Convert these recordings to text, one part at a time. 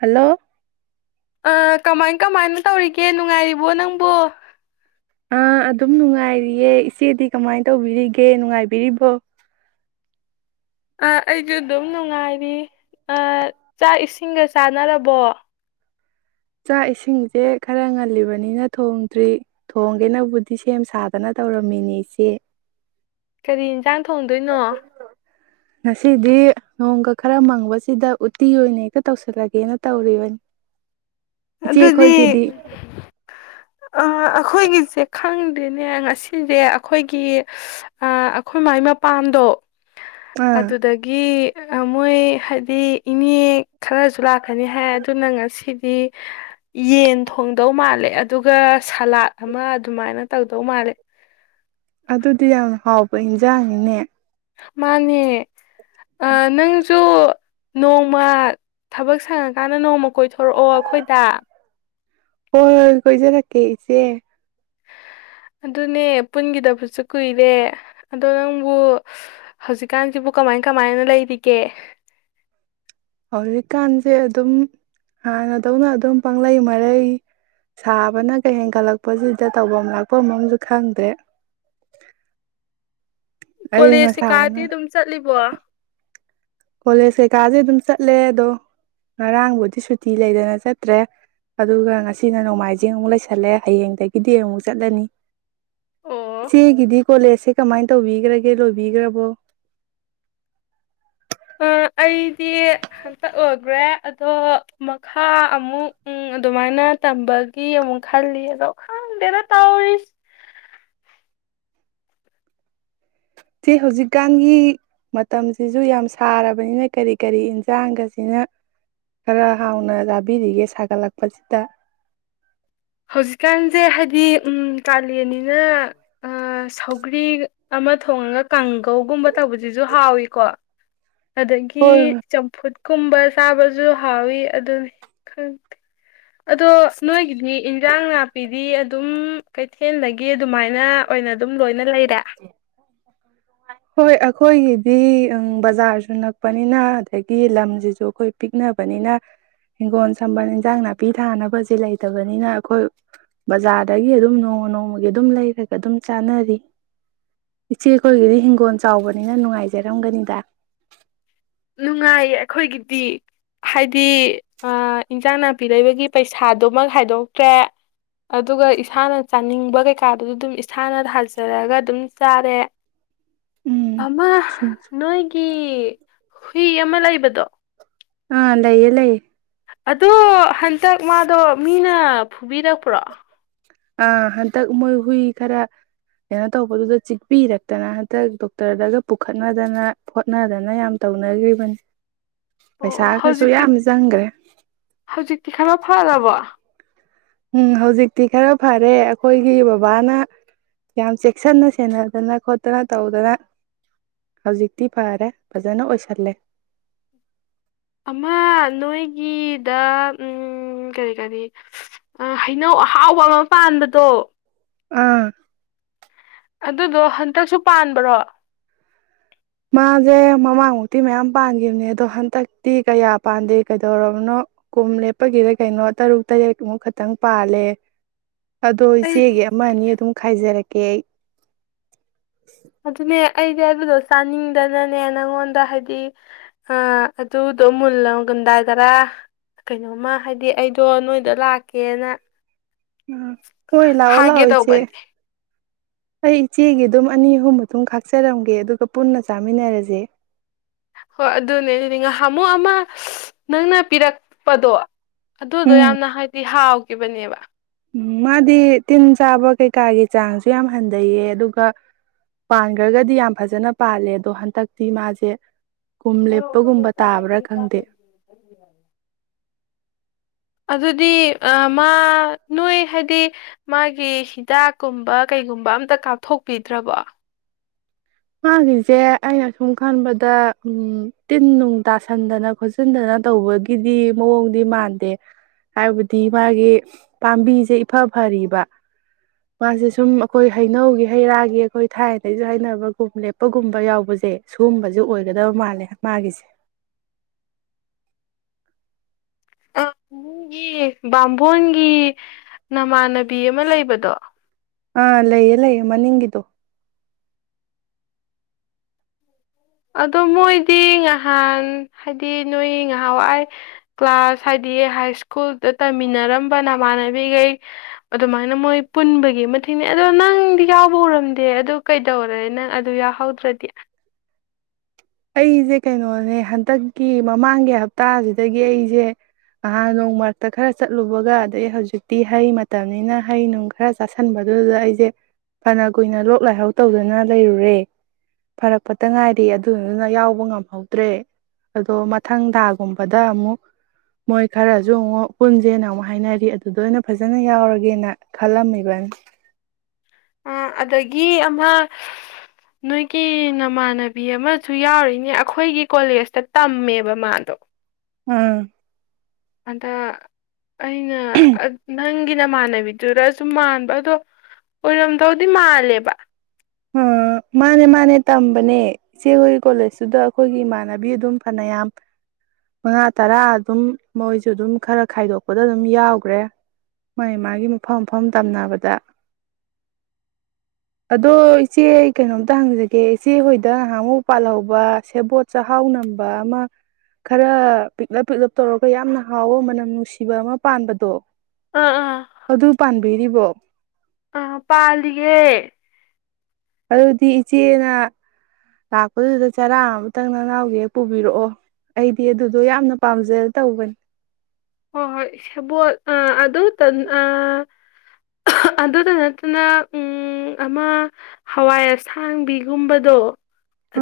hello ꯑ ꯀꯃꯥꯏ ꯀꯃꯥꯏꯅ ꯇꯧꯔꯤꯒꯦ ꯅꯨꯡꯉꯥꯏꯔꯤꯕꯣ ꯅꯪꯕꯨꯣ ꯑꯥ ꯑꯗꯨꯝ ꯅꯨꯡꯉꯥꯏꯔꯤꯌꯦ ꯏꯆꯦꯗꯤ ꯀꯃꯥꯏꯅ ꯇꯧꯕꯤꯔꯤꯒꯦ ꯅꯨꯡꯉꯥꯏꯕꯤꯔꯤꯕꯣ ꯑꯩꯁꯨ ꯑꯗꯨꯝ ꯅꯨꯡꯉꯥꯏꯔꯤ ꯆꯥꯛ ꯏꯁꯤꯡꯒ ꯆꯥꯟꯅꯔꯕꯣ ꯆꯥꯛ ꯏꯁꯤꯡꯁꯦ ꯈꯔ ꯉꯜꯂꯤꯕꯅꯤꯅ ꯊꯣꯡꯗ꯭ꯔꯤ ꯊꯣꯡꯒꯦꯅꯕꯨꯗꯤ ꯁꯦꯝ ꯁꯥꯗꯅ ꯇꯧꯔꯝꯃꯤꯅꯦ ꯏꯆꯦ ꯀꯔꯤ ꯏ ꯆ ꯊꯣꯡꯗꯣꯏꯅꯣ ꯉꯁꯤꯗꯤ ꯅꯣꯡꯒ ꯈꯔ ꯃꯪꯕꯁꯤꯗ ꯎꯠꯇꯤ ꯑꯣꯏꯅ ꯍꯦꯛꯇ ꯇꯧꯁꯤꯜꯂꯒꯦꯅ ꯇꯧꯔꯤꯕꯅꯤ ꯏꯆꯦ ꯑꯗꯨꯗꯤ ꯑꯩꯈꯣꯏꯒꯤꯗꯤ ꯑꯩꯈꯣꯏꯒꯤꯁꯦ ꯈꯪꯗꯦꯅꯦ ꯉꯁꯤꯁꯦ ꯑꯩꯈꯣꯏꯒꯤ ꯑꯩꯈꯣꯏ ꯃꯥꯏ ꯃꯄꯥꯟꯗꯣ ꯑꯥ ꯑꯗꯨꯗꯒꯤ ꯃꯣꯏ ꯍꯥꯏꯗꯤ ꯏꯅꯦ ꯈꯔꯁꯨ ꯂꯥꯛꯀꯅꯤ ꯍꯥꯏ ꯑꯗꯨꯅ ꯉꯁꯤꯗꯤ ꯌꯦꯟ ꯊꯣꯡꯗꯧ ꯃꯥꯜꯂꯦ ꯑꯗꯨꯒ ꯁꯂꯥꯠ ꯑꯃ ꯑꯗꯨꯃꯥꯏꯅ ꯇꯧꯗꯧ ꯃꯥꯜꯂꯦ ꯑꯗꯨꯗꯤ ꯌꯥꯝ ꯍꯥꯎꯕ ꯏꯟꯖꯥꯡꯅꯤꯅꯦ ꯃꯥꯅꯦ ꯅꯪꯁꯨ ꯅꯣꯡꯃ ꯊꯕꯛ ꯁꯪꯉꯀꯥꯟꯗ ꯅꯣꯡꯃ ꯀꯣꯏꯊꯣꯔꯛꯑꯣ ꯑꯩꯈꯣꯏꯗ ꯍꯣꯏ ꯍꯣꯏ ꯀꯁꯦ ꯊꯀꯦ ꯏꯆꯦ ꯑꯗꯨꯅꯦ ꯄꯨꯟꯈꯤꯗꯕꯁꯨ ꯀꯨꯏꯔꯦ ꯑꯗꯣ ꯅꯪꯕꯨ ꯍꯧꯖꯤꯛꯀꯥꯟꯁꯤꯕꯨ ꯀꯃꯥꯏ ꯀꯃꯥꯏꯅ ꯂꯩꯔꯤꯒꯦ ꯍꯧꯖꯤꯛꯀꯥꯟꯁꯦ ꯑꯗꯨꯝ ꯍꯥꯟꯅꯗꯧꯅ ꯑꯗꯨꯝ ꯄꯪꯂꯩ ꯃꯔꯩ ꯁꯥꯕꯅ ꯀꯩ ꯍꯦꯟꯒꯠꯂꯛꯄꯁꯤꯗ ꯇꯧꯐꯝ ꯂꯥꯛꯄꯝꯁꯨ ꯈꯪꯗꯦ ꯀꯣꯂꯦꯖ ꯀꯩꯀꯥꯗꯤ ꯑꯗꯨꯝ ꯆꯠꯂꯤꯕꯣ ꯀꯣꯂꯦꯖ ꯀꯩꯀꯥꯁꯦ ꯑꯗꯨꯝ ꯆꯠꯂꯦ ꯑꯗꯣ ꯉꯔꯥꯡꯕꯨꯗꯤ ꯁꯨꯇꯤ ꯂꯩꯗꯅ ꯆꯠꯇ꯭ꯔꯦ ꯑꯗꯨꯒ ꯉꯁꯤꯅ ꯅꯣꯡꯃꯥꯏꯖꯤꯡ ꯑꯃꯨꯛ ꯂꯩꯁꯜꯂꯦ ꯍꯌꯦꯡꯗꯒꯤꯗꯤ ꯑꯃꯨꯛ ꯆꯠꯂꯅꯤ ꯑꯣ ꯁꯤꯦꯒꯗꯤ ꯀꯣꯂꯦꯁꯦ ꯀꯃꯥꯏꯅ ꯇꯧꯕꯤꯈ꯭ꯔꯒꯦ ꯂꯣꯏꯕꯤꯈ꯭ꯔꯕꯣ ꯑ ꯑꯩꯗꯤ ꯍꯟꯇꯛ ꯑꯣꯏꯈ꯭ꯔꯦ ꯑꯗꯣ ꯃꯈꯥ ꯑꯃꯨꯛ ꯑꯗꯨꯃꯥꯏꯅ ꯇꯝꯕꯒꯤ ꯑꯃꯨꯛ ꯈꯜꯂꯤ ꯑꯗꯣ ꯈꯪꯗꯦꯅ ꯇꯥꯎꯔꯤꯁ ꯁꯤ ꯍꯧꯖꯤꯛꯀꯥꯟꯒꯤ ꯃꯇꯝꯁꯤꯁꯨ ꯌꯥꯝ ꯁꯥꯔꯕꯅꯤꯅ ꯀꯔꯤ ꯀꯔꯤ ꯏꯟꯁꯥꯡꯒꯁꯤꯅ ꯈꯔ ꯍꯥꯎꯅ ꯆꯥꯕꯤꯔꯤꯒꯦ ꯁꯥꯒꯠꯂꯛꯄꯁꯤꯗ ꯍꯧꯖꯤꯛꯀꯥꯟꯁꯦ ꯍꯥꯏꯗꯤ ꯀꯥꯂꯦꯟꯅꯤꯅ ꯁꯧꯒ꯭ꯔꯤ ꯑꯃ ꯊꯣꯡꯉꯒ ꯀꯥꯡꯒꯧꯒꯨꯝꯕ ꯇꯧꯕꯁꯤꯁꯨ ꯍꯥꯎꯏꯤꯀꯣ ꯑꯗꯒꯤ ꯍꯣꯏ ꯆꯝꯐꯨꯠ ꯀꯨꯝꯕ ꯆꯥꯕꯁꯨ ꯍꯥꯎꯋꯤ ꯑꯗꯨꯅꯤ ꯈꯪꯗꯦ ꯑꯗꯣ ꯅꯣꯏꯒꯤꯗꯤ ꯏꯟꯖꯥꯡ ꯅꯥꯄꯤꯗꯤ ꯑꯗꯨꯝ ꯀꯩꯊꯦꯜꯗꯒꯤ ꯑꯗꯨꯃꯥꯏꯅ ꯑꯣꯏꯅ ꯑꯗꯨꯝ ꯂꯣꯏꯅ ꯂꯩꯔꯦ ꯍꯣꯏ ꯑꯩꯈꯣꯏꯒꯤꯗꯤ ꯕꯖꯥꯔꯁꯨ ꯅꯛꯄꯅꯤꯅ ꯑꯗꯒꯤ ꯂꯝꯁꯤꯁꯨ ꯑꯩꯈꯣꯏ ꯄꯤꯛꯅꯕꯅꯤꯅ ꯍꯤꯡꯒꯣꯜ ꯁꯝꯕꯜ ꯏꯟꯖꯥꯡ ꯅꯥꯄꯤ ꯊꯥꯅꯕꯁꯦ ꯂꯩꯇꯕꯅꯤꯅ ꯑꯩꯈꯣꯏ ꯕꯖꯥꯔꯗꯒꯤ ꯑꯗꯨꯝ ꯅꯣꯡꯃ ꯅꯣꯡꯃꯒꯤ ꯑꯗꯨꯝ ꯂꯩꯔꯒ ꯑꯗꯨꯝ ꯆꯥꯅꯔꯤ ꯏꯆꯦꯈꯣꯏꯒꯤꯗꯤꯣꯜ ꯐꯣꯟ ꯆꯥꯎꯕꯅꯤꯅ ꯅꯨꯡꯉꯥꯏꯖꯔꯝꯒꯅꯤꯗ ꯅꯨꯡꯉꯥꯏꯌꯦ ꯑꯩꯈꯣꯏꯒꯤꯗꯤ ꯍꯥꯏꯗꯤ ꯏꯟꯁꯥꯡ ꯅꯥꯄꯤ ꯂꯩꯕꯒꯤ ꯄꯩꯁꯥꯗꯨꯃꯛ ꯍꯥꯏꯗꯣꯛꯇ꯭ꯔꯦ ꯑꯗꯨꯒ ꯏꯁꯥꯅ ꯆꯥꯅꯤꯡꯕ ꯀꯩꯀꯥꯗꯨꯗꯤ ꯑꯗꯨꯝ ꯏꯁꯥꯅ ꯊꯥꯖꯔꯒ ꯑꯗꯨꯝ ꯆꯥꯔꯦ ꯎꯝ ꯑꯃ ꯅꯣꯏꯣꯏꯒꯤ ꯍꯨꯏ ꯑꯃ ꯂꯩꯕꯗꯣ ꯑꯥ ꯂꯏ ꯂꯩꯦ ꯑꯗꯣ ꯍꯟꯇꯛ ꯃꯥꯗꯣ ꯃꯤꯅ ꯐꯨꯕꯤꯔꯛꯄ꯭ꯔꯣ ꯑꯥ ꯍꯟꯗꯛ ꯃꯣꯏ ꯍꯨꯏ ꯈꯔ ꯀꯩꯅꯣ ꯇꯧꯕꯗꯨꯗ ꯆꯤꯛꯄꯤꯔꯛꯇꯅ ꯍꯟꯗꯛ ꯗꯣꯛꯇꯔꯗꯒ ꯄꯨꯈꯠꯅꯗꯅ ꯍꯣꯠꯅꯗꯅ ꯌꯥꯝ ꯇꯧꯅꯈ꯭ꯔꯤꯕꯅꯤ ꯑꯣ ꯄꯩꯁꯥꯒꯁꯨ ꯍꯧꯖꯤꯛꯇꯤ ꯌꯥꯝ ꯆꯪꯈ꯭ꯔꯦ ꯍꯧꯖꯤꯛꯇꯤ ꯈꯔ ꯐꯔꯕꯣ ꯎꯝ ꯍꯧꯖꯤꯛꯇꯤ ꯈꯔ ꯐꯔꯦ ꯑꯩꯈꯣꯏꯒꯤ ꯕꯕꯥꯅ ꯌꯥꯝ ꯆꯦꯛꯁꯤꯟꯅ ꯁꯦꯟꯅꯗꯅ ꯈꯣꯠꯇꯅ ꯇꯧꯗꯅ ꯍꯧꯖꯤꯛꯇꯤ ꯐꯔꯦ ꯐꯖꯅ ꯑꯣꯏꯁꯜꯂꯦ ꯑ ꯗ ꯎꯝ ꯀꯔꯤ ꯀꯅꯤ ꯍꯩꯅꯧ ꯑꯍꯥꯎꯕ ꯑꯃ ꯄꯥꯟꯕꯗꯣ ꯎꯥ ꯑꯗꯨꯗꯣ ꯍꯟꯇꯛꯁꯨ ꯄꯥꯟꯕ꯭ꯔꯣ ꯃꯥꯁꯦ ꯃꯃꯥꯡꯃꯨꯛꯇꯤ ꯃꯌꯥꯝ ꯄꯥꯟꯈꯤꯕꯅꯦ ꯑꯗꯣ ꯍꯟꯗꯛꯇꯤ ꯀꯌꯥ ꯄꯥꯟꯗꯦ ꯀꯩꯗꯧꯔꯕꯅꯣ ꯀꯣꯨꯝ ꯂꯦꯞꯄꯒꯤꯗ ꯀꯩꯅꯣ ꯇꯔꯨꯛ ꯇꯔꯦꯠꯃꯨꯛ ꯈꯛꯇꯪ ꯄꯥꯜꯂꯦ ꯑꯗꯣ ꯑꯩ ꯏꯆꯦꯒꯤ ꯑꯃ ꯑꯅꯤ ꯑꯗꯨꯝ ꯈꯥꯏꯖꯔꯛꯀꯦ ꯀꯦꯛ ꯑꯗꯨ ꯑꯗꯨꯅꯦ ꯑꯩꯗꯤ ꯑꯩꯕꯗꯣ ꯆꯥꯅꯤꯡꯗꯅꯅꯦ ꯅꯪꯉꯣꯟꯗ ꯍꯥꯏꯗꯤ ꯑꯗꯨꯗꯣ ꯃꯨꯜ ꯂꯒꯟꯗꯥꯏꯗꯔꯥ ꯀꯩꯅꯣꯝꯃ ꯍꯥꯏꯗꯤ ꯑꯩꯗꯣ ꯅꯣꯏꯗ ꯂꯥꯛꯀꯦꯅ ꯎꯝ ꯑꯣꯏꯣꯏ ꯂ ꯑꯣꯂ ꯍꯥꯏꯒꯦ ꯍꯁꯦ ꯇꯧꯕꯅꯦ ꯑꯩ ꯏꯆꯦꯒꯤ ꯑꯗꯨꯝ ꯑꯅꯤ ꯑꯍꯨꯝ ꯃꯇꯨꯡ ꯈꯥꯛꯆꯔꯝꯒꯦ ꯑꯗꯨꯒ ꯄꯨꯟꯅ ꯆꯥꯃꯤꯟꯅꯔꯁꯦ ꯍꯣꯏ ꯑꯗꯨꯅꯦ ꯑꯗꯨꯗꯤ ꯉꯥꯏꯍꯥꯃꯨꯛ ꯑꯃ ꯅꯪꯅ ꯄꯤꯔꯛꯄꯗꯣ ꯑꯗꯨꯗꯣ ꯎꯝ ꯌꯥꯝꯅ ꯍꯥꯏꯗꯤ ꯍꯥꯎꯏ ꯕꯅꯤꯕ ꯎꯝ ꯃꯥꯗꯤ ꯇꯤꯟ ꯆꯥꯕ ꯀꯩꯀꯥꯒꯤ ꯆꯥꯡꯁꯨ ꯌꯥꯝ ꯍꯟꯊꯩꯌꯦ ꯑꯗꯨꯒ ꯄꯥꯟꯈ꯭ꯔꯒꯗꯤ ꯌꯥꯝ ꯐꯖꯅ ꯄꯥꯜꯂꯦ ꯑꯗꯣ ꯍꯟꯗꯛꯇꯤ ꯃꯥꯁꯦ ꯀꯨꯝ ꯂꯦꯞꯄꯒꯨꯝꯕ ꯇꯥꯕ꯭ꯔꯥ ꯈꯪꯗꯦ ꯑꯗꯨꯗꯤ ꯃꯥ ꯅꯣꯏ ꯍꯥꯏꯗꯤ ꯃꯥꯒꯤ ꯍꯤꯗꯥꯛꯀꯨꯝꯕ ꯀꯩꯒꯨꯝꯕ ꯑꯝꯇ ꯀꯥꯞꯊꯣꯛꯄꯤꯗ꯭ꯔꯕꯣ ꯃꯥꯒꯤꯁꯦ ꯑꯩꯅ ꯁꯨꯝ ꯈꯟꯕꯗ ꯎ ꯇꯤꯟ ꯅꯨꯡ ꯇꯥꯁꯟꯗꯅ ꯈꯣꯆꯤꯟꯗꯅ ꯇꯧꯕꯒꯤꯗꯤ ꯃꯑꯣꯡꯗꯤ ꯃꯥꯟꯗꯦ ꯍꯥꯏꯕꯗꯤ ꯃꯥꯒꯤ ꯄꯥꯝꯕꯤꯁꯦ ꯏꯐ ꯐꯔꯤꯕ ꯃꯥꯁꯦ ꯁꯨꯝ ꯑꯩꯈꯣꯏ ꯍꯩꯅꯧꯒꯤ ꯍꯩꯔꯥꯒꯤ ꯑꯩꯈꯣꯏ ꯊꯥꯏꯅꯗꯒꯤꯩꯁꯨ ꯍꯩꯅꯅꯕ ꯈꯣꯝ ꯂꯦꯞꯄꯒꯨꯝꯕ ꯌꯥꯎꯕꯁꯦ ꯁꯤꯒꯨꯝꯕꯁꯦ ꯑꯣꯏꯒꯗꯕ ꯃꯥꯜꯂꯦ ꯃꯥꯒꯤꯁꯦ ꯑ ꯏꯨꯡꯒꯤ ꯕꯥꯝꯕꯣꯟꯒꯤ ꯅꯃꯥꯟꯅꯕꯤ ꯕꯤ ꯑꯃ ꯂꯩꯕꯗꯣ ꯑꯥ ꯂꯩꯌꯦ ꯂꯩꯌꯦ ꯃꯅꯤꯡꯒꯤꯗꯣ ꯑꯗꯣ ꯃꯣꯏꯗꯤ ꯉꯍꯥꯟ ꯍꯥꯏꯗꯤ ꯅꯣꯏ ꯉꯍꯥꯟꯋꯥꯏ ꯀ꯭ꯂꯥꯁ ꯍꯥꯏꯗꯤ ꯍꯥꯏ ꯁ꯭ꯀꯨꯜꯗ ꯇꯝꯃꯤꯟꯅꯔꯝꯕ ꯅꯃꯥꯟꯅꯕꯤꯈꯩ ꯑꯗꯨꯃꯥꯏꯅ ꯃꯣꯏ ꯄꯨꯟꯕꯒꯤ ꯃꯛꯅꯦ ꯑꯗꯣ ꯅꯪꯗꯤ ꯌꯥꯎꯕ ꯎꯔꯝꯗꯦ ꯑꯗꯨ ꯀꯩꯗꯧꯔꯦ ꯅꯪ ꯑꯗꯨ ꯌꯥꯎꯍꯧꯗ꯭ꯔꯗꯤ ꯑꯩꯁꯦ ꯀꯩꯅꯣꯅꯦ ꯍꯟꯗꯛꯀꯤ ꯃꯃꯥꯡꯒꯤ ꯍꯞꯇꯥꯁꯤꯗꯒꯤ ꯑꯩꯁꯦ ꯅꯍꯥꯟ ꯅꯣꯡ ꯃꯔꯛꯇ ꯈꯔ ꯆꯠꯂꯨꯕꯒ ꯑꯗꯩ ꯍꯧꯖꯤꯛꯇꯤ ꯍꯩ ꯃꯇꯝꯅꯤꯅ ꯍꯩ ꯅꯨꯡ ꯈꯔ ꯆꯥꯥꯁꯟꯕꯗꯨꯗ ꯑꯩꯁꯦ ꯐꯅ ꯀꯨꯏꯅ ꯂꯣꯛ ꯂꯥꯏꯍꯥꯎ ꯇꯧꯗꯨꯅ ꯂꯩꯔꯨꯔꯦ ꯐꯔꯛꯄꯇ ꯉꯥꯏꯔꯤ ꯑꯗꯨꯗꯨꯅ ꯌꯥꯎꯕ ꯉꯝꯍꯧꯗ꯭ꯔꯦ ꯑꯗꯣ ꯃꯊꯪ ꯊꯥꯒꯨꯝꯕꯗ ꯑꯃꯨꯛ ꯃꯣꯏ ꯈꯔꯁꯨ ꯑꯃꯨꯛ ꯄꯨꯟꯁꯦꯅ ꯑꯃꯨꯛ ꯍꯥꯏꯅꯔꯤ ꯑꯗꯨꯗ ꯑꯣꯏꯅ ꯐꯖꯅ ꯌꯥꯎꯔꯒꯦꯅ ꯈꯜꯂꯝꯃꯤꯕꯅꯤ ꯑ ꯑꯗꯒꯤ ꯑꯃ ꯅꯣꯏꯒꯤ ꯅꯃꯥꯟꯅꯕꯤ ꯑꯃꯁꯨ ꯌꯥꯎꯔꯤꯅꯦ ꯑꯩꯈꯣꯏꯒꯤ ꯀꯣꯂꯦꯖꯇ ꯇꯝꯃꯦꯕ ꯃꯥꯗꯣ ꯎꯝ ꯍꯟꯗꯛ ꯑꯩꯅ ꯅꯪ ꯒꯤꯅꯃꯥꯟꯅꯕꯤꯗꯨꯔꯁꯨ ꯃꯥꯟꯕ ꯑꯗꯣ ꯑꯣꯏꯔꯝꯗꯧꯗꯤ ꯃꯥꯜꯂꯦꯕ ꯑꯥ ꯃꯥꯅꯦ ꯃꯥꯅꯦ ꯇꯝꯕꯅꯦ ꯏꯆꯦ ꯍꯣꯏ ꯀꯣꯂꯦꯖꯇꯨꯗ ꯑꯩꯈꯣꯏꯒꯤ ꯏꯃꯥꯟꯅꯕꯤ ꯑꯗꯨꯝ ꯐꯅꯌꯥꯝ ꯃꯉꯥ ꯇꯔꯥ ꯑꯗꯨꯝ ꯃꯣꯏꯁꯨ ꯑꯗꯨꯝ ꯈꯔ ꯈꯥꯏꯗꯣꯛꯄꯗ ꯑꯗꯨꯝ ꯌꯥꯎꯈ꯭ꯔꯦ ꯃꯥꯒꯤ ꯃꯥꯒꯤ ꯃꯐꯝ ꯃꯐꯝ ꯇꯝꯅꯕꯗ ꯑꯗꯣ ꯏꯆꯦ ꯀꯩꯅꯣꯝꯇ ꯍꯪꯖꯒꯦ ꯏꯆꯦ ꯍꯣꯏꯗ ꯉꯍꯥꯟꯃꯨꯛ ꯄꯥꯜꯍꯧꯕ ꯁꯦꯕꯣꯠ ꯆꯥꯛꯍꯥꯎ ꯅꯝꯕ ꯑꯃ ꯈꯔ ꯄꯤꯛꯂꯞ ꯄꯤꯛꯂꯞ ꯇꯧꯔꯒ ꯌꯥꯝꯅ ꯍꯥꯎꯕ ꯃꯅꯝ ꯅꯨꯡꯁꯤꯕ ꯑꯃ ꯄꯥꯟꯕꯗꯣ ꯑꯥ ꯑꯥ ꯑꯗꯨ ꯄꯥꯟꯕꯤꯔꯤꯕꯣ ꯑꯥ ꯄꯥꯜꯂꯤꯒꯦ ꯑꯗꯨꯗꯤ ꯏꯆꯦꯅ ꯂꯥꯛꯄꯗꯨꯗ ꯆꯔꯥ ꯑꯃꯇꯪ ꯅꯅꯥꯎꯒꯤ ꯍꯦꯛ ꯄꯨꯕꯤꯔꯛꯑꯣ ꯑꯩꯗꯤ ꯑꯗꯨꯗꯣ ꯌꯥꯝꯅ ꯄꯥꯝꯖ ꯇꯧꯕꯅꯦ ꯍꯣꯏ ꯍꯣꯏ ꯁꯕꯣꯜ ꯑ ꯑꯗꯨ ꯇ ꯑ ꯑꯗꯨꯗ ꯅꯠꯇꯅ ꯎꯝ ꯑꯃ ꯍꯋꯥꯏ ꯑꯁꯥꯡꯕꯤꯒꯨꯝꯕꯗꯣ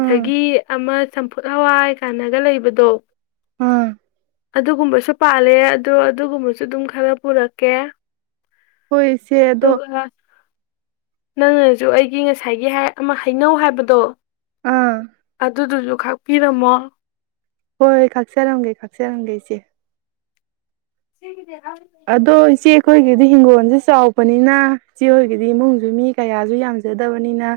ꯑꯥ ꯑꯃ ꯆꯝꯐꯨꯠ ꯍꯋꯥꯏ ꯀꯥꯟꯅꯒ ꯂꯩꯕꯗꯣ ꯑꯥ ꯑꯗꯨꯒꯨꯝꯕꯁꯨ ꯄꯥꯜꯂꯦ ꯑꯗꯣ ꯑꯗꯨꯒꯨꯝꯕꯁꯨ ꯑꯗꯨꯝ ꯈꯔ ꯄꯨꯔꯛꯀꯦ ꯍꯣꯏꯁꯦꯗꯣ ꯑꯗꯨꯒ ꯅꯪꯅꯁꯨ ꯑꯩꯒꯤ ꯉꯁꯥꯏꯒꯤ ꯑꯃ ꯍꯩꯅꯧ ꯍꯥꯏꯕꯗꯣ ꯑꯥ ꯑꯗꯨꯗꯨꯖꯨ ꯈꯥꯛꯄꯤꯔꯝꯃꯣ ꯍꯣꯏ ꯍꯣꯏ ꯀꯥꯛꯆꯔꯝꯒꯦ ꯀꯥꯛꯆꯔꯝꯒꯦ ꯏꯆꯦ ꯁꯤꯦꯡꯒꯗꯔ ꯑꯗꯣ ꯏꯆꯦꯈꯣꯏꯒꯤꯗꯤ ꯍꯤꯡꯒꯣꯜꯁꯦ ꯆꯥꯎꯕꯅꯤꯅ ꯏꯆꯦ ꯍꯣꯏꯒꯤꯗꯤ ꯏꯃꯨꯡꯁꯨ ꯃꯤ ꯀꯌꯥꯁꯨ ꯌꯥꯝꯖꯗꯕꯅꯤꯅ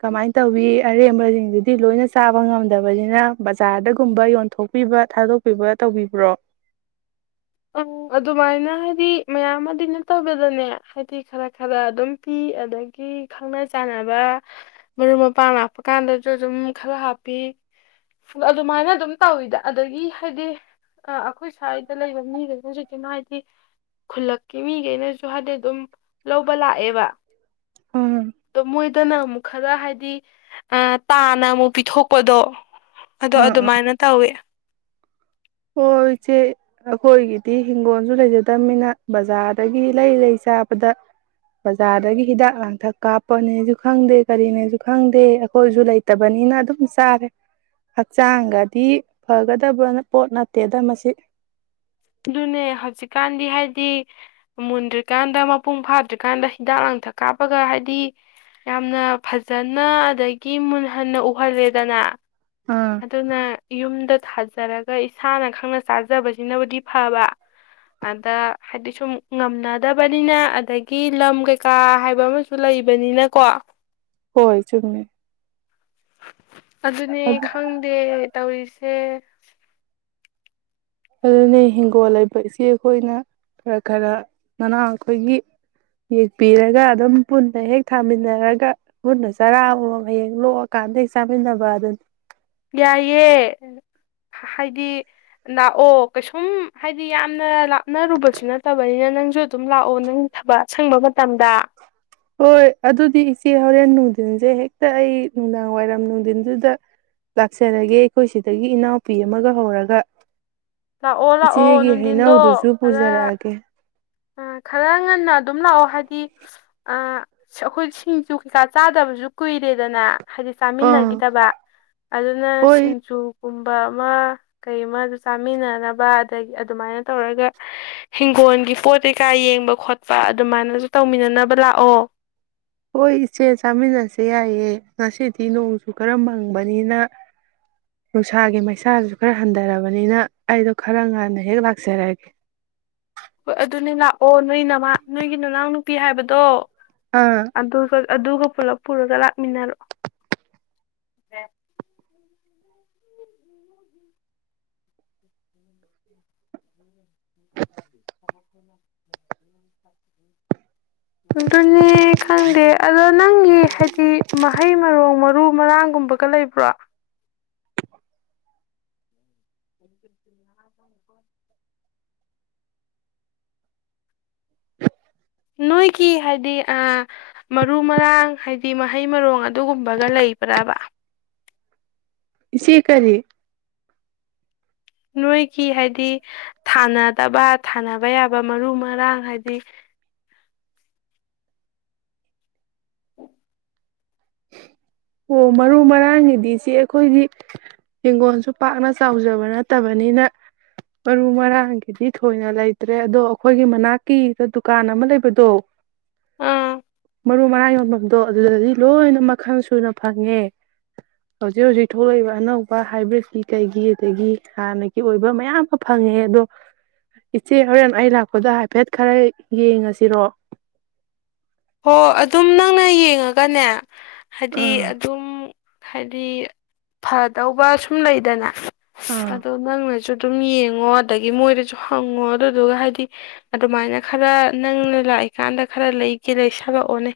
ꯀꯃꯥꯏꯅ ꯇꯧꯋ ꯑꯔꯦꯝꯕꯁꯤꯡꯗꯨꯗꯤ ꯂꯣꯏꯅ ꯆꯥꯕ ꯉꯝꯗꯕꯅꯤꯅ ꯕꯖꯥꯔꯗꯒꯨꯝꯕ ꯌꯣꯟꯊꯣꯛꯄꯤꯕ ꯊꯥꯗꯣꯛꯄꯤꯕ ꯇꯧꯕꯤꯕ꯭ꯔꯣ ꯑ ꯑꯗꯨꯃꯥꯏꯅ ꯍꯥꯏꯗꯤ ꯃꯌꯥꯝ ꯑꯃꯗꯤ ꯅꯠꯇꯧꯕꯗꯅꯦ ꯍꯥꯏꯗꯤ ꯈꯔ ꯈꯔ ꯑꯗꯨꯝ ꯄꯤ ꯑꯗꯒꯤ ꯈꯪꯅ ꯆꯥꯟꯅꯕ ꯃꯔꯨꯞ ꯃꯄꯥꯡ ꯂꯥꯛꯄ ꯀꯥꯟꯗꯁꯨ ꯑꯗꯨꯝ ꯈꯔ ꯍꯥꯞꯄꯤ ꯑꯗꯨꯃꯥꯏꯅ ꯑꯗꯨꯝ ꯇꯧꯋꯤꯗ ꯑꯗꯒꯤ ꯍꯥꯏꯗꯤ ꯑꯩꯈꯣꯏ ꯁ꯭ꯋꯥꯏꯗ ꯂꯩꯕ ꯃꯤꯈꯩꯅꯁꯨ ꯀꯩꯅꯣ ꯍꯥꯏꯗꯤ ꯈꯨꯜꯂꯛꯀꯤ ꯃꯤꯈꯩꯅꯁꯨ ꯍꯥꯏꯗꯤ ꯑꯗꯨꯝ ꯂꯧꯕ ꯂꯥꯛ ꯑꯦꯕꯥ ꯎꯝ ꯃ ꯏꯗꯅ ꯈꯔ ꯍꯥꯏꯗꯤ ꯑ ꯇꯥꯅ ꯑꯃꯨꯛ ꯄꯤꯊꯣꯛꯄꯗꯣ ꯑꯗꯣ ꯎꯝ ꯎꯝ ꯑꯗꯨꯃꯥꯏꯅ ꯇꯧꯋꯦ ꯍꯣꯏ ꯏꯆꯦ ꯑꯩꯈꯣꯏꯒꯤꯗꯤ ꯍꯤꯡꯒꯣꯜꯁꯨ ꯂꯩꯖꯗꯕꯅꯤꯅ ꯕꯖꯥꯔꯗꯒꯤ ꯂꯩ ꯂꯩ ꯆꯥꯕꯗ ꯕꯖꯥꯔꯗꯒꯤ ꯍꯤꯗꯥꯛ ꯂꯥꯡꯊꯛ ꯀꯥꯞꯄꯅꯦꯁꯨ ꯈꯪꯗꯦ ꯀꯔꯤꯅꯦꯁꯨ ꯈꯪꯗꯦ ꯑꯩꯈꯣꯏꯁꯨ ꯂꯩꯇꯕꯅꯤꯅ ꯑꯗꯨꯝ ꯆꯥꯔꯦ ꯍꯛꯆꯥꯡꯒꯗꯤ ꯐꯒꯗꯕꯅ ꯄꯣꯠ ꯅꯠꯇꯦꯗ ꯃꯁꯤ ꯑꯗꯨꯅꯦ ꯍꯧꯖꯤꯛꯀꯥꯟꯗꯤ ꯍꯥꯏꯗꯤ ꯃꯨꯟꯗ꯭ꯔꯤꯀꯥꯟꯗ ꯃꯄꯨꯡ ꯐꯥꯗ꯭ꯔꯤꯀꯥꯟꯗ ꯍꯤꯗꯥꯛ ꯂꯥꯡꯊꯛ ꯀꯥꯞꯄꯒ ꯍꯥꯏꯗꯤ ꯌꯥꯝꯅ ꯐꯖꯅ ꯑꯗꯒꯤ ꯃꯨꯟꯍꯟꯅ ꯎꯍꯜꯂꯦꯗꯅ ꯑꯥ ꯑꯗꯨꯅ ꯌꯨꯝꯗ ꯊꯥꯖꯔꯒ ꯏꯁꯥꯅ ꯈꯪꯅ ꯆꯥꯖꯕꯁꯤꯅꯕꯨꯗꯤ ꯐꯕ ꯑꯗ ꯍꯥꯏꯗꯤ ꯁꯨꯝ ꯉꯝꯅꯗꯕꯅꯤꯅ ꯑꯗꯒꯤ ꯂꯝ ꯀꯩꯀꯥ ꯍꯥꯏꯕ ꯑꯃꯁꯨ ꯂꯩꯕꯅꯤꯅꯀꯣ ꯍꯣꯏ ꯆꯨꯝꯃꯦ ꯑꯗꯨꯅꯦ ꯈꯪꯗꯦ ꯇꯧꯔꯤꯁꯦ ꯑꯗꯨꯅꯤ ꯍꯤꯡꯒꯣꯜ ꯂꯩꯕꯛꯁꯤ ꯑꯩꯈꯣꯏꯅ ꯈꯔ ꯈꯔ ꯅꯅꯥꯥꯡ ꯑꯩꯈꯣꯏꯒꯤ ꯌꯦꯛꯄꯤꯔꯒ ꯑꯗꯨꯝ ꯄꯨꯟꯅ ꯍꯦꯛ ꯊꯥꯃꯤꯟꯅꯔꯒ ꯃꯟꯅ ꯆꯔꯥ ꯑꯃꯃꯝ ꯍꯌꯦꯡ ꯂꯣꯛꯑꯀꯥꯟꯗ ꯍꯦꯛ ꯆꯥꯃꯤꯟꯅꯕ ꯑꯗꯨꯅꯤ ꯌꯥꯏꯌꯦꯦ ꯍꯥꯏꯗꯤ ꯂꯥꯛꯑꯣ ꯀꯩꯁꯨꯝ ꯍꯥꯏꯗꯤ ꯌꯥꯝꯅ ꯂꯥꯞꯅꯔꯨꯕꯁꯨ ꯅꯠꯇꯕꯅꯤꯅ ꯅꯪꯁꯨ ꯑꯗꯨꯝ ꯂꯥꯛꯑꯣ ꯅꯪ ꯊꯕꯛ ꯑꯁꯪꯕ ꯃꯇꯝꯗ ꯍꯣꯏ ꯑꯗꯨꯗꯤ ꯏꯆꯦ ꯍꯣꯔꯦꯟ ꯅꯨꯡꯊꯤꯟꯁꯦ ꯍꯦꯛꯇ ꯑꯩ ꯅꯨꯡꯗꯥꯡ ꯋꯥꯏꯔꯝ ꯅꯨꯡꯊꯤꯟꯗꯨꯗ ꯂꯥꯛꯆꯔꯒꯦ ꯑꯩꯈꯣꯏ ꯁꯤꯗꯒꯤ ꯏꯅꯥꯎꯄꯤ ꯑꯃꯒ ꯍꯧꯔꯒ ꯂꯥꯛꯑꯣ ꯂꯥꯛꯑꯣ ꯏꯆꯦꯒꯤ ꯅꯨꯡꯊꯤꯟꯗꯣ ꯍꯩꯅꯧꯗꯨꯁꯨ ꯈꯗ ꯄꯨꯖꯔꯛꯑꯒꯦ ꯈꯔ ꯉꯟꯅ ꯑꯗꯨꯝ ꯂꯥꯛꯑꯣ ꯍꯥꯏꯗꯤ ꯑꯩꯈꯣꯏ ꯁꯤꯡꯖꯨ ꯀꯩꯀꯥ ꯆꯥꯗꯕꯁꯨ ꯀꯨꯏꯔꯦꯗꯅꯦ ꯍꯥꯏꯗꯤ ꯑꯥ ꯆꯥꯃꯤꯟꯅꯈꯤꯗꯕ ꯑꯗꯨꯅ ꯍꯣꯏ ꯁꯤꯡꯖꯨ ꯨꯝꯕ ꯑꯃ ꯀꯩꯃ ꯑꯗꯨ ꯆꯥꯃꯤꯟꯅꯅꯕ ꯑꯗꯒꯤ ꯑꯗꯨꯃꯥꯏꯅ ꯇꯧꯔꯒ ꯍꯤꯡꯒꯣꯜꯒꯤ ꯄꯣꯠ ꯀꯩꯀꯥ ꯌꯦꯡꯕ ꯈꯣꯠꯄ ꯑꯗꯨꯃꯥꯏꯅꯁꯨ ꯇꯧꯃꯤꯟꯅꯅꯕ ꯂꯥꯛꯑꯣ ꯍꯣꯏ ꯏꯆꯦ ꯆꯥꯃꯤꯟꯅꯁꯦ ꯌꯥꯏꯌꯦ ꯉꯁꯤꯗꯤ ꯅꯣꯡꯁꯨ ꯈꯔ ꯃꯪꯕꯅꯤꯅ ꯅꯨꯡꯁꯥꯒꯤ ꯃꯩꯁꯥꯁꯨ ꯈꯔ ꯍꯟꯊꯔꯕꯅꯤꯅ ꯑꯩꯗꯣ ꯈꯔ ꯉꯥꯟꯟꯅ ꯍꯦꯛ ꯂꯥꯛꯆꯔꯒꯦ ꯍꯣꯏ ꯑꯗꯨꯅꯦ ꯂꯥꯛꯑꯣ ꯅꯣꯏ ꯅꯃ ꯅꯣꯏꯒꯤ ꯅꯅꯥꯎ ꯅꯨꯄꯤ ꯍꯥꯏꯕꯗꯣ ꯑꯥ ꯑꯗꯨ ꯑꯗꯨ ꯑꯗꯨ ꯑꯗꯨꯒ ꯄꯨꯂꯞ ꯄꯨꯔꯒ ꯂꯥꯛꯃꯤꯟꯅꯔꯣ [unintelligible] ꯅ [unintelligible] ꯑꯗꯨꯅꯦ ꯈꯪꯗꯦ ꯑꯗꯣ ꯅꯪꯒꯤ ꯍꯥꯏꯗꯤ ꯃꯍꯩ ꯃꯔꯣꯡ ꯃꯔꯨ ꯃꯔꯥꯡꯒꯨꯝꯕꯒ ꯂꯩꯕ꯭ꯔꯣ [unintelligible] ꯅꯣꯏꯒꯤ ꯍꯥꯏꯗꯤ ꯃꯔꯨ ꯃꯔꯥꯡ ꯍꯥꯏꯗꯤ ꯃꯍꯩ ꯃꯔꯣꯡ ꯑꯗꯨꯒꯨꯝꯕꯒ ꯂꯩꯕ꯭ꯔꯕ ꯁꯤ ꯀꯔꯤꯔꯤ ꯅꯣꯏꯒꯤ ꯍꯥꯏꯗꯤ ꯊꯥꯅꯗꯕ ꯊꯥꯅꯕ ꯌꯥꯕ ꯃꯔꯨ ꯃꯔꯥꯡ ꯍꯥꯏꯗꯤ ꯑꯣ ꯃꯔꯨ ꯃꯔꯥꯡꯒꯤꯗꯤ ꯆꯦ ꯑꯩꯈꯣꯏꯗꯤ ꯍꯤꯡꯒꯣꯟꯁꯨ ꯄꯥꯛꯅ ꯆꯥꯎꯖꯕ ꯅꯠꯇꯕꯅꯤꯅ ꯃꯔꯨ ꯃꯔꯥꯡꯒꯤꯗꯤ ꯊꯣꯏꯅ ꯂꯩꯇ꯭ꯔꯦ ꯑꯗꯣ ꯑꯩꯈꯣꯏꯒꯤ ꯃꯅꯥꯛꯀꯤꯗ ꯗꯨꯀꯥꯟ ꯑꯃ ꯂꯩꯕꯗꯣ ꯑꯥ ꯃꯔꯨ ꯃꯔꯥꯡ ꯌꯣꯟꯐꯝꯗꯣ ꯑꯗꯨꯗꯗꯤ ꯂꯣꯏꯅ ꯃꯈꯜ ꯁꯨꯅ ꯐꯪꯉꯦ ꯍꯧꯖꯤꯛ ꯍꯧꯖꯤꯛ ꯊꯣꯛꯂꯛꯏꯕ ꯑꯅꯧꯕ ꯍꯥꯏꯕ꯭ꯔꯤꯠꯀꯤ ꯀꯩꯒꯤ ꯑꯗꯒꯤ ꯍꯥꯟꯅꯒꯤ ꯑꯣꯏꯕ ꯃꯌꯥꯝ ꯑꯃ ꯐꯪꯉꯦ ꯑꯗꯣ ꯏꯆꯦ ꯍꯣꯔꯦꯟ ꯑꯩ ꯂꯥꯛꯄꯗ ꯍꯥꯏꯐꯦꯠ ꯈꯔ ꯌꯦꯡꯉꯁꯤꯔꯣ ꯍꯣ ꯑꯗꯨꯝ ꯅꯪꯅ ꯌꯦꯡꯉꯒꯅꯦ ꯍꯥꯏꯗꯤ ꯑꯥ ꯑꯗꯨꯝ ꯍꯥꯏꯗꯤ ꯐꯗꯧꯕ ꯁꯨꯝ ꯂꯩꯗꯅ ꯑꯥ ꯑꯗ ꯅꯪꯅꯁꯨ ꯑꯗꯨꯝ ꯌꯦꯡꯉꯣ ꯑꯗꯒꯤ ꯃꯣꯏꯗꯁꯨ ꯍꯪꯉꯣ ꯑꯗꯨꯗꯨꯒ ꯍꯥꯏꯗꯤ ꯑꯗꯨꯃꯥꯏꯅ ꯈꯔ ꯅꯪꯅ ꯂꯥꯛꯏꯀꯥꯟꯗ ꯈꯔ ꯂꯩ ꯀꯦꯂꯩ ꯁꯥꯕ ꯑꯣꯅꯤ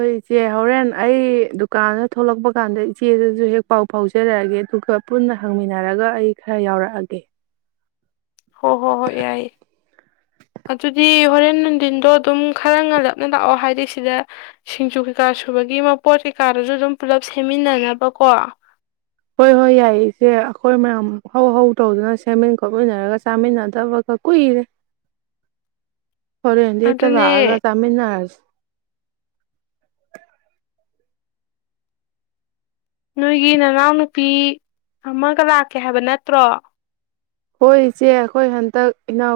ꯑꯩꯈꯣꯏ ꯏꯆꯦ ꯍꯣꯔꯦꯟ ꯑꯩ ꯗꯨꯀꯥꯟꯗ ꯊꯣꯛꯂꯛꯄ ꯀꯥꯟꯗ ꯏꯆꯦꯗꯁꯨ ꯍꯦꯛ ꯄꯥꯎ ꯐꯥꯎꯖꯔꯛꯑꯒꯦ ꯑꯗꯨꯒ ꯄꯨꯟꯅ ꯍꯪꯃꯤꯟꯅꯔꯒ ꯑꯩ ꯈꯔ ꯌꯥꯎꯔꯛꯑꯒꯦ ꯍꯣꯏ ꯍꯣꯏ ꯍꯣꯏ ꯌꯥꯏ ꯑꯗꯨꯗꯤ ꯍꯣꯔꯦꯟ ꯅꯨꯡꯊꯤꯟꯗꯣ ꯑꯗꯨꯝ ꯈꯔ ꯉꯂꯞꯅ ꯂꯥꯛꯑꯣ ꯍꯥꯏꯗꯤ ꯁꯤꯗ ꯁꯤꯡꯖꯨ ꯀꯩꯀꯥ ꯁꯨꯕꯒꯤ ꯃ ꯄꯣꯠ ꯀꯩꯀꯥꯗꯨꯁꯨ ꯑꯗꯨꯝ ꯄꯨꯜꯂꯞ ꯁꯦꯝꯃꯤꯟꯅꯅꯕꯀꯣ ꯍꯣꯏ ꯍꯣꯏ ꯌꯥꯏ ꯏꯆꯦ ꯑꯩꯈꯣꯏ ꯃꯌꯥꯝ ꯍꯧ ꯍꯧ ꯇꯧꯗꯨꯅ ꯁꯦꯝꯃꯤꯟ ꯈꯣꯠꯃꯤꯟꯅꯔꯒ ꯆꯥꯃꯤꯟꯅꯗꯕꯒ ꯀꯨꯏꯔꯦ ꯍꯣꯔꯦꯟꯗꯤ ꯍꯦꯛꯇ ꯑꯗꯨꯅꯦ ꯂꯥꯛꯑꯒ ꯆꯥꯃꯤꯟꯅꯔꯁꯤ [unintelligible] ꯅꯣꯏꯒꯤ ꯅꯅꯥꯎꯅꯨꯄꯤ ꯑꯃꯒ ꯂꯥꯛꯀꯦ ꯍꯥꯏꯕ ꯅꯠꯇ꯭ꯔꯣ ꯍꯣꯏ ꯏꯆꯦ ꯑꯩꯈꯣꯏ ꯍꯟꯗꯛ ꯏꯅꯥꯎ